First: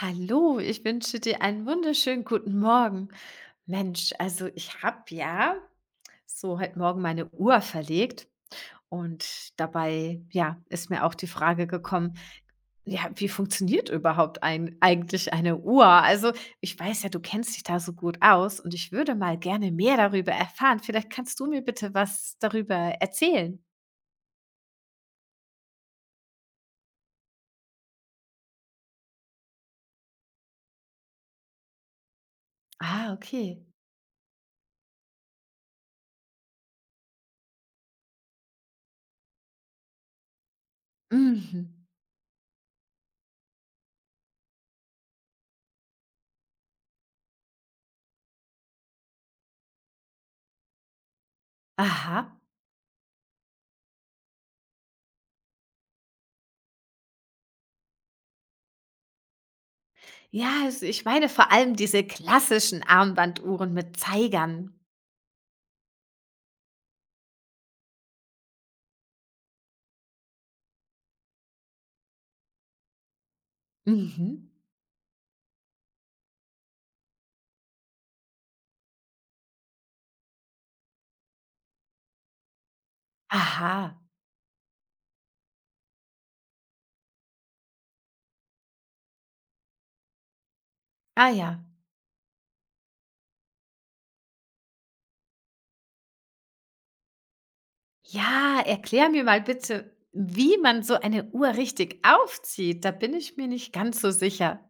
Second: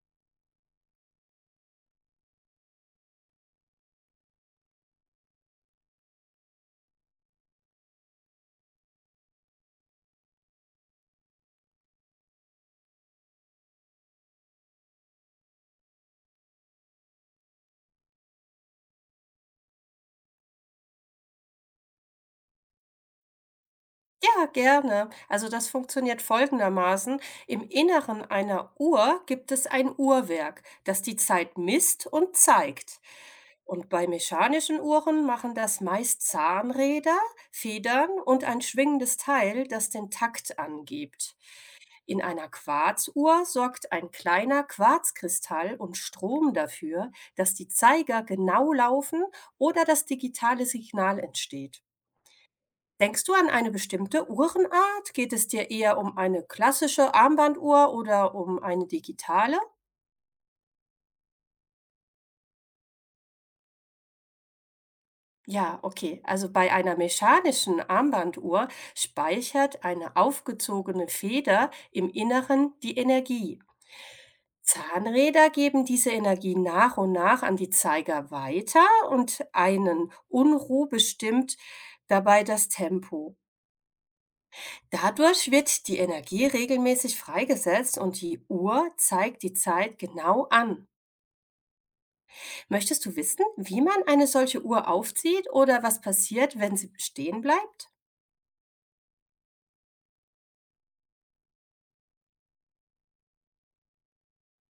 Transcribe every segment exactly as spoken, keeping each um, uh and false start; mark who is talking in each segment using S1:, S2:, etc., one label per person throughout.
S1: Hallo, ich wünsche dir einen wunderschönen guten Morgen. Mensch, also ich habe ja so heute Morgen meine Uhr verlegt und dabei, ja, ist mir auch die Frage gekommen, ja, wie funktioniert überhaupt ein, eigentlich eine Uhr? Also ich weiß ja, du kennst dich da so gut aus und ich würde mal gerne mehr darüber erfahren. Vielleicht kannst du mir bitte was darüber erzählen.
S2: Ja, gerne. Also das funktioniert folgendermaßen. Im Inneren einer Uhr gibt es ein Uhrwerk, das die Zeit misst und zeigt.
S1: Ah, okay.
S2: Und bei mechanischen Uhren machen das meist Zahnräder, Federn und ein schwingendes Teil, das den Takt angibt.
S1: Mhm.
S2: In einer Quarzuhr sorgt ein kleiner Quarzkristall und Strom dafür, dass die Zeiger genau laufen oder das digitale Signal entsteht.
S1: Aha.
S2: Denkst du an eine bestimmte Uhrenart? Geht es dir eher um eine klassische Armbanduhr oder um eine digitale?
S1: Ja, also ich meine vor allem diese klassischen Armbanduhren mit Zeigern.
S2: Ja, okay. Also bei einer mechanischen Armbanduhr speichert eine aufgezogene Feder im Inneren die Energie.
S1: Mhm.
S2: Zahnräder geben diese Energie nach und nach an die Zeiger weiter und einen Unruh bestimmt dabei das Tempo.
S1: Aha.
S2: Dadurch wird die Energie regelmäßig freigesetzt und die Uhr zeigt die Zeit genau an.
S1: Ah ja.
S2: Möchtest du wissen, wie man eine solche Uhr aufzieht oder was passiert, wenn sie stehen bleibt?
S1: Ja, erklär mir mal bitte, wie man so eine Uhr richtig aufzieht. Da bin ich mir nicht ganz so sicher.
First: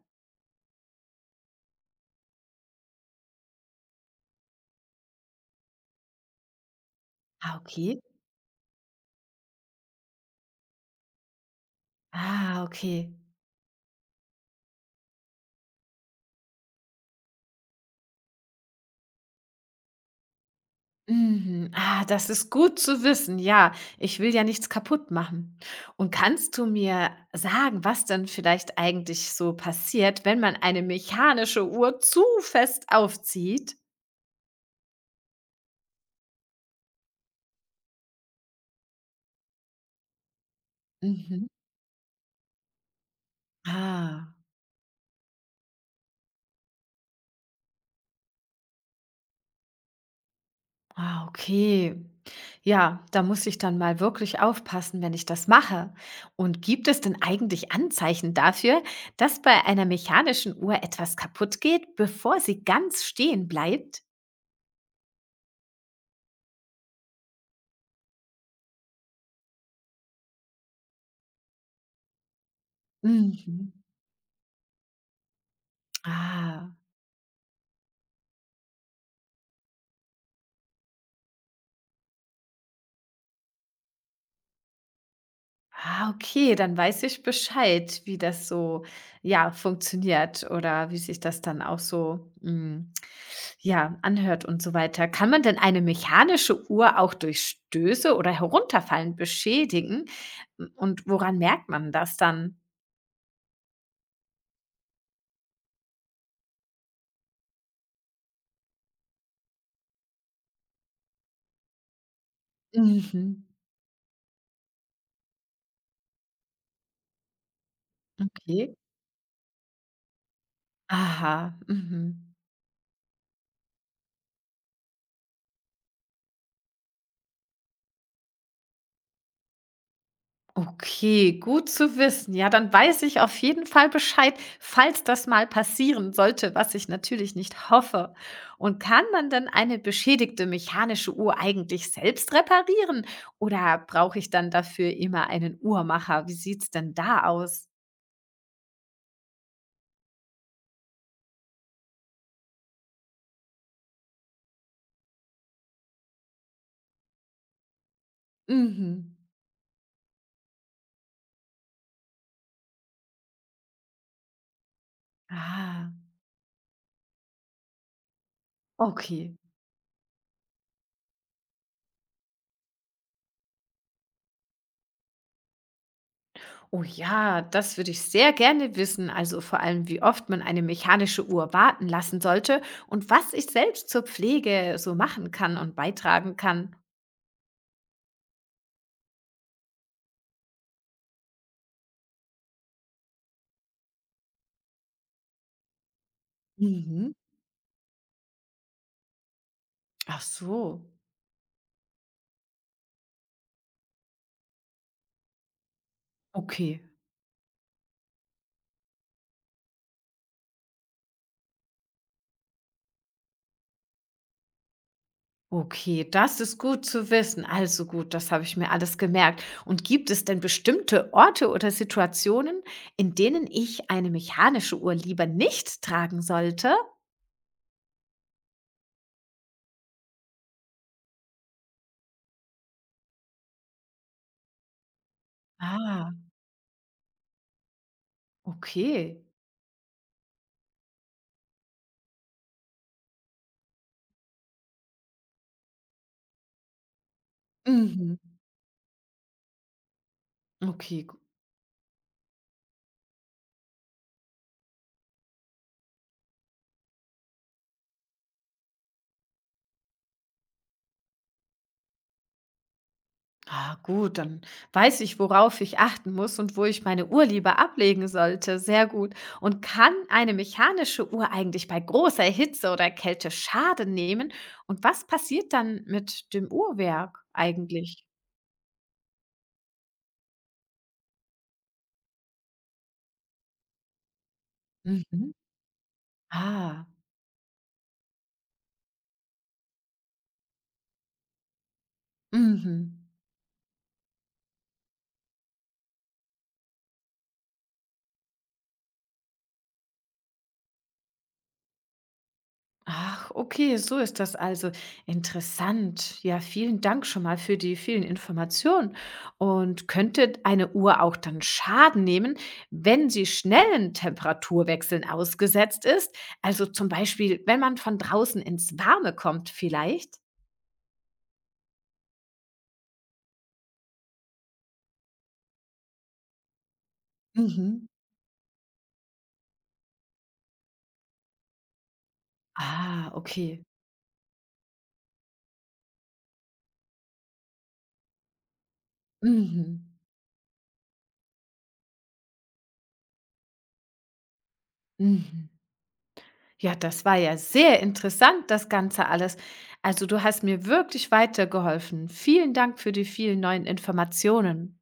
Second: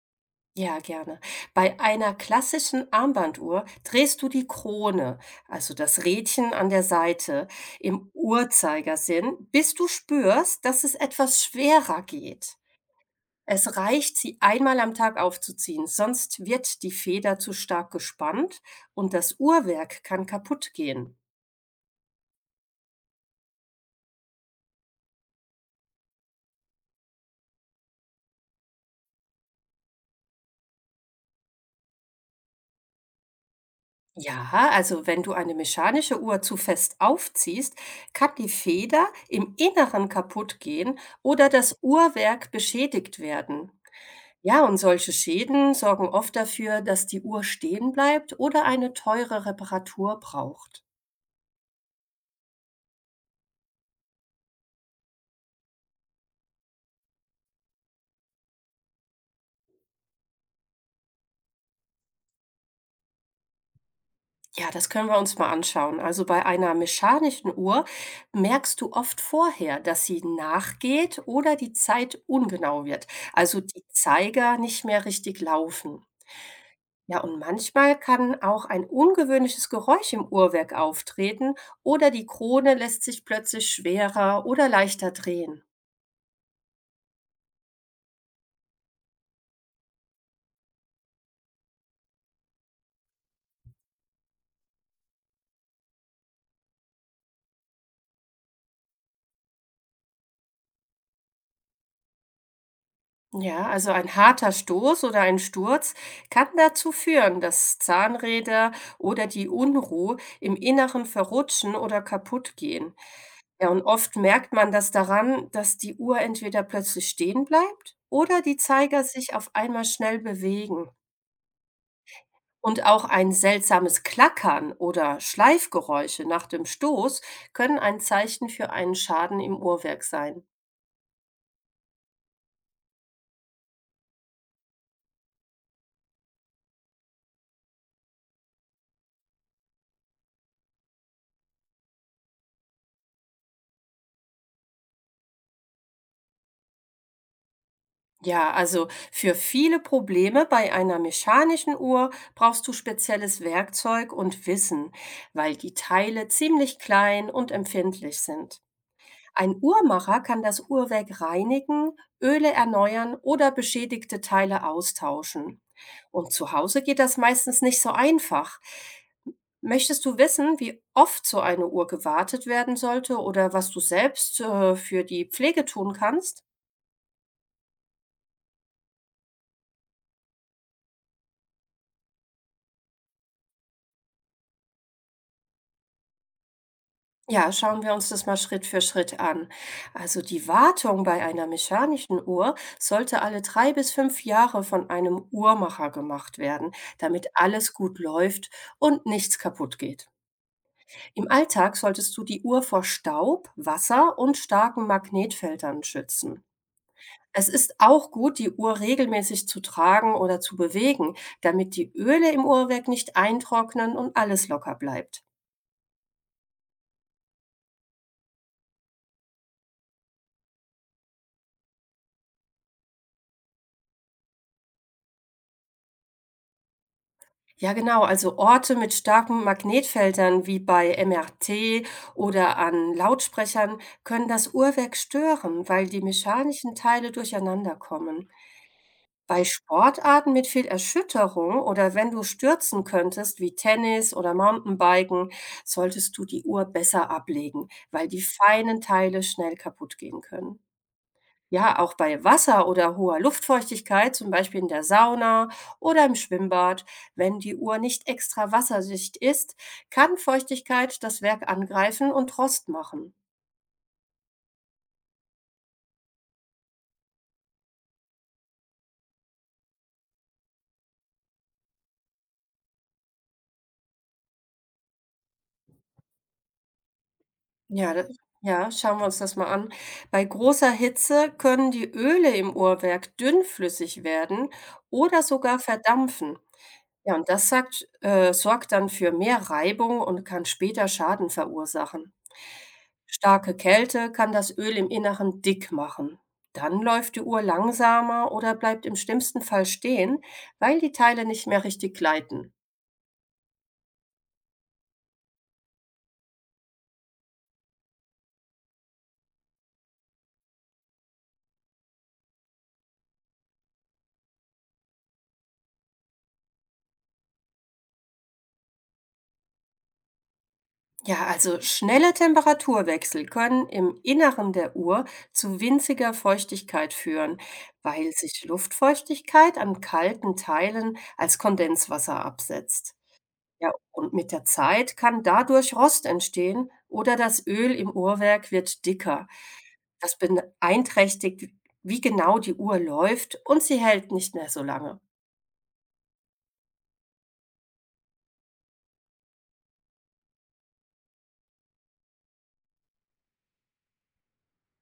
S2: Ja, gerne. Bei einer klassischen Armbanduhr drehst du die Krone, also das Rädchen an der Seite,
S1: Ah, okay.
S2: im Uhrzeigersinn, bis du spürst, dass es etwas schwerer geht.
S1: Ah, okay.
S2: Es reicht, sie einmal am Tag aufzuziehen, sonst wird die Feder zu stark gespannt und das Uhrwerk kann kaputt gehen.
S1: Mhm. Ah, das ist gut zu wissen. Ja, ich will ja nichts kaputt machen. Und kannst du mir sagen, was dann vielleicht eigentlich so passiert, wenn man eine mechanische Uhr zu fest aufzieht?
S2: Ja, also wenn du eine mechanische Uhr zu fest aufziehst, kann die Feder im Inneren kaputt gehen
S1: Mhm.
S2: oder das Uhrwerk beschädigt werden.
S1: Ah,
S2: Ja, und solche Schäden sorgen oft dafür, dass die Uhr stehen bleibt oder eine teure Reparatur braucht.
S1: ah, okay. Ja, da muss ich dann mal wirklich aufpassen, wenn ich das mache. Und gibt es denn eigentlich Anzeichen dafür, dass bei einer mechanischen Uhr etwas kaputt geht, bevor sie ganz stehen bleibt?
S2: Ja, das können wir uns mal anschauen. Also bei einer mechanischen Uhr merkst du oft vorher, dass sie nachgeht oder die Zeit ungenau wird. Also
S1: Mhm.
S2: die Zeiger nicht mehr richtig laufen.
S1: Ah,
S2: Ja, und manchmal kann auch ein ungewöhnliches Geräusch im Uhrwerk auftreten oder die Krone lässt sich plötzlich schwerer oder leichter drehen.
S1: ah, okay, dann weiß ich Bescheid, wie das so, ja, funktioniert oder wie sich das dann auch so, mm, ja, anhört und so weiter. Kann man denn eine mechanische Uhr auch durch Stöße oder Herunterfallen beschädigen? Und woran merkt man das dann?
S2: Ja, also ein harter Stoß oder ein Sturz kann dazu führen, dass Zahnräder oder die Unruh im Inneren verrutschen oder kaputt gehen.
S1: Mhm.
S2: Ja, und oft merkt man das daran, dass die Uhr entweder plötzlich stehen bleibt oder die
S1: Okay.
S2: Zeiger sich auf einmal schnell bewegen.
S1: Aha. Mhm.
S2: Und auch ein seltsames Klackern oder Schleifgeräusche nach dem Stoß können ein Zeichen für einen Schaden im Uhrwerk sein.
S1: Okay, gut zu wissen. Ja, dann weiß ich auf jeden Fall Bescheid, falls das mal passieren sollte, was ich natürlich nicht hoffe. Und kann man denn eine beschädigte mechanische Uhr eigentlich selbst reparieren? Oder brauche ich dann dafür immer einen Uhrmacher? Wie sieht's denn da aus?
S2: Ja, also für viele Probleme bei einer mechanischen Uhr brauchst du spezielles Werkzeug und Wissen, weil die Teile ziemlich klein und empfindlich sind.
S1: Mhm.
S2: Ein Uhrmacher kann das Uhrwerk reinigen, Öle erneuern oder beschädigte Teile austauschen.
S1: Ah,
S2: Und zu Hause geht das meistens nicht so einfach.
S1: okay.
S2: Möchtest du wissen, wie oft so eine Uhr gewartet werden sollte oder was du selbst äh, für die Pflege tun kannst?
S1: Oh ja, das würde ich sehr gerne wissen. Also vor allem, wie oft man eine mechanische Uhr warten lassen sollte und was ich selbst zur Pflege so machen kann und beitragen kann.
S2: Ja, schauen wir uns das mal Schritt für Schritt an. Also die Wartung bei einer mechanischen Uhr sollte alle drei bis fünf Jahre von einem Uhrmacher gemacht werden,
S1: Mhm.
S2: damit alles gut läuft und nichts kaputt geht.
S1: Ach so.
S2: Im Alltag solltest du die Uhr vor Staub, Wasser und starken Magnetfeldern schützen.
S1: Okay.
S2: Es ist auch gut, die Uhr regelmäßig zu tragen oder zu bewegen, damit die Öle im Uhrwerk nicht eintrocknen und alles locker bleibt.
S1: Okay, das ist gut zu wissen. Also gut, das habe ich mir alles gemerkt. Und gibt es denn bestimmte Orte oder Situationen, in denen ich eine mechanische Uhr lieber nicht tragen sollte?
S2: Ja, genau. Also Orte mit starken Magnetfeldern wie bei M R T oder an Lautsprechern können das Uhrwerk stören, weil die
S1: Ah,
S2: mechanischen Teile durcheinander kommen.
S1: okay.
S2: Bei Sportarten mit viel Erschütterung oder wenn du stürzen könntest, wie Tennis oder Mountainbiken, solltest du die Uhr besser ablegen, weil
S1: Mhm.
S2: die feinen Teile schnell kaputt gehen können.
S1: Okay, gu
S2: Ja, auch bei Wasser oder hoher Luftfeuchtigkeit, zum Beispiel in der Sauna oder im Schwimmbad, wenn die Uhr nicht extra wasserdicht ist, kann Feuchtigkeit das Werk angreifen und Rost machen.
S1: ah, gut, dann weiß ich, worauf ich achten muss und wo ich meine Uhr lieber ablegen sollte. Sehr gut. Und kann eine mechanische Uhr eigentlich bei großer Hitze oder Kälte Schaden nehmen? Und was passiert dann mit dem Uhrwerk
S2: Ja,
S1: eigentlich?
S2: da ja, schauen wir uns das mal an. Bei großer Hitze können die Öle im Uhrwerk dünnflüssig werden oder
S1: Mhm.
S2: sogar verdampfen.
S1: Ah,
S2: Ja, und das sagt, äh, sorgt dann für mehr Reibung und kann später Schaden verursachen.
S1: mhm.
S2: Starke Kälte kann das Öl im Inneren dick machen. Dann läuft die Uhr langsamer oder bleibt im schlimmsten Fall stehen, weil die Teile nicht mehr richtig gleiten.
S1: Ach, okay, so ist das also. Interessant. Ja, vielen Dank schon mal für die vielen Informationen. Und könnte eine Uhr auch dann Schaden nehmen, wenn sie schnellen Temperaturwechseln ausgesetzt ist? Also zum Beispiel, wenn man von draußen ins Warme kommt, vielleicht?
S2: Ja, also schnelle Temperaturwechsel können im Inneren der Uhr zu winziger Feuchtigkeit führen,
S1: Mhm.
S2: weil sich Luftfeuchtigkeit an kalten Teilen als Kondenswasser absetzt.
S1: Ah, okay.
S2: Ja, und mit der Zeit kann dadurch Rost entstehen oder das Öl im Uhrwerk wird dicker.
S1: Mhm.
S2: Das beeinträchtigt, wie genau die Uhr läuft, und sie hält nicht mehr so lange.
S1: Mhm. Ja, das war ja sehr interessant, das Ganze alles. Also du hast mir wirklich weitergeholfen. Vielen Dank für die vielen neuen Informationen.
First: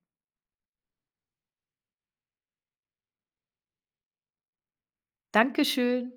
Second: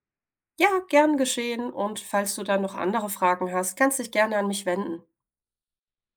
S2: Ja, gern geschehen. Und falls du dann noch andere Fragen hast, kannst dich gerne an mich wenden.
S1: Dankeschön.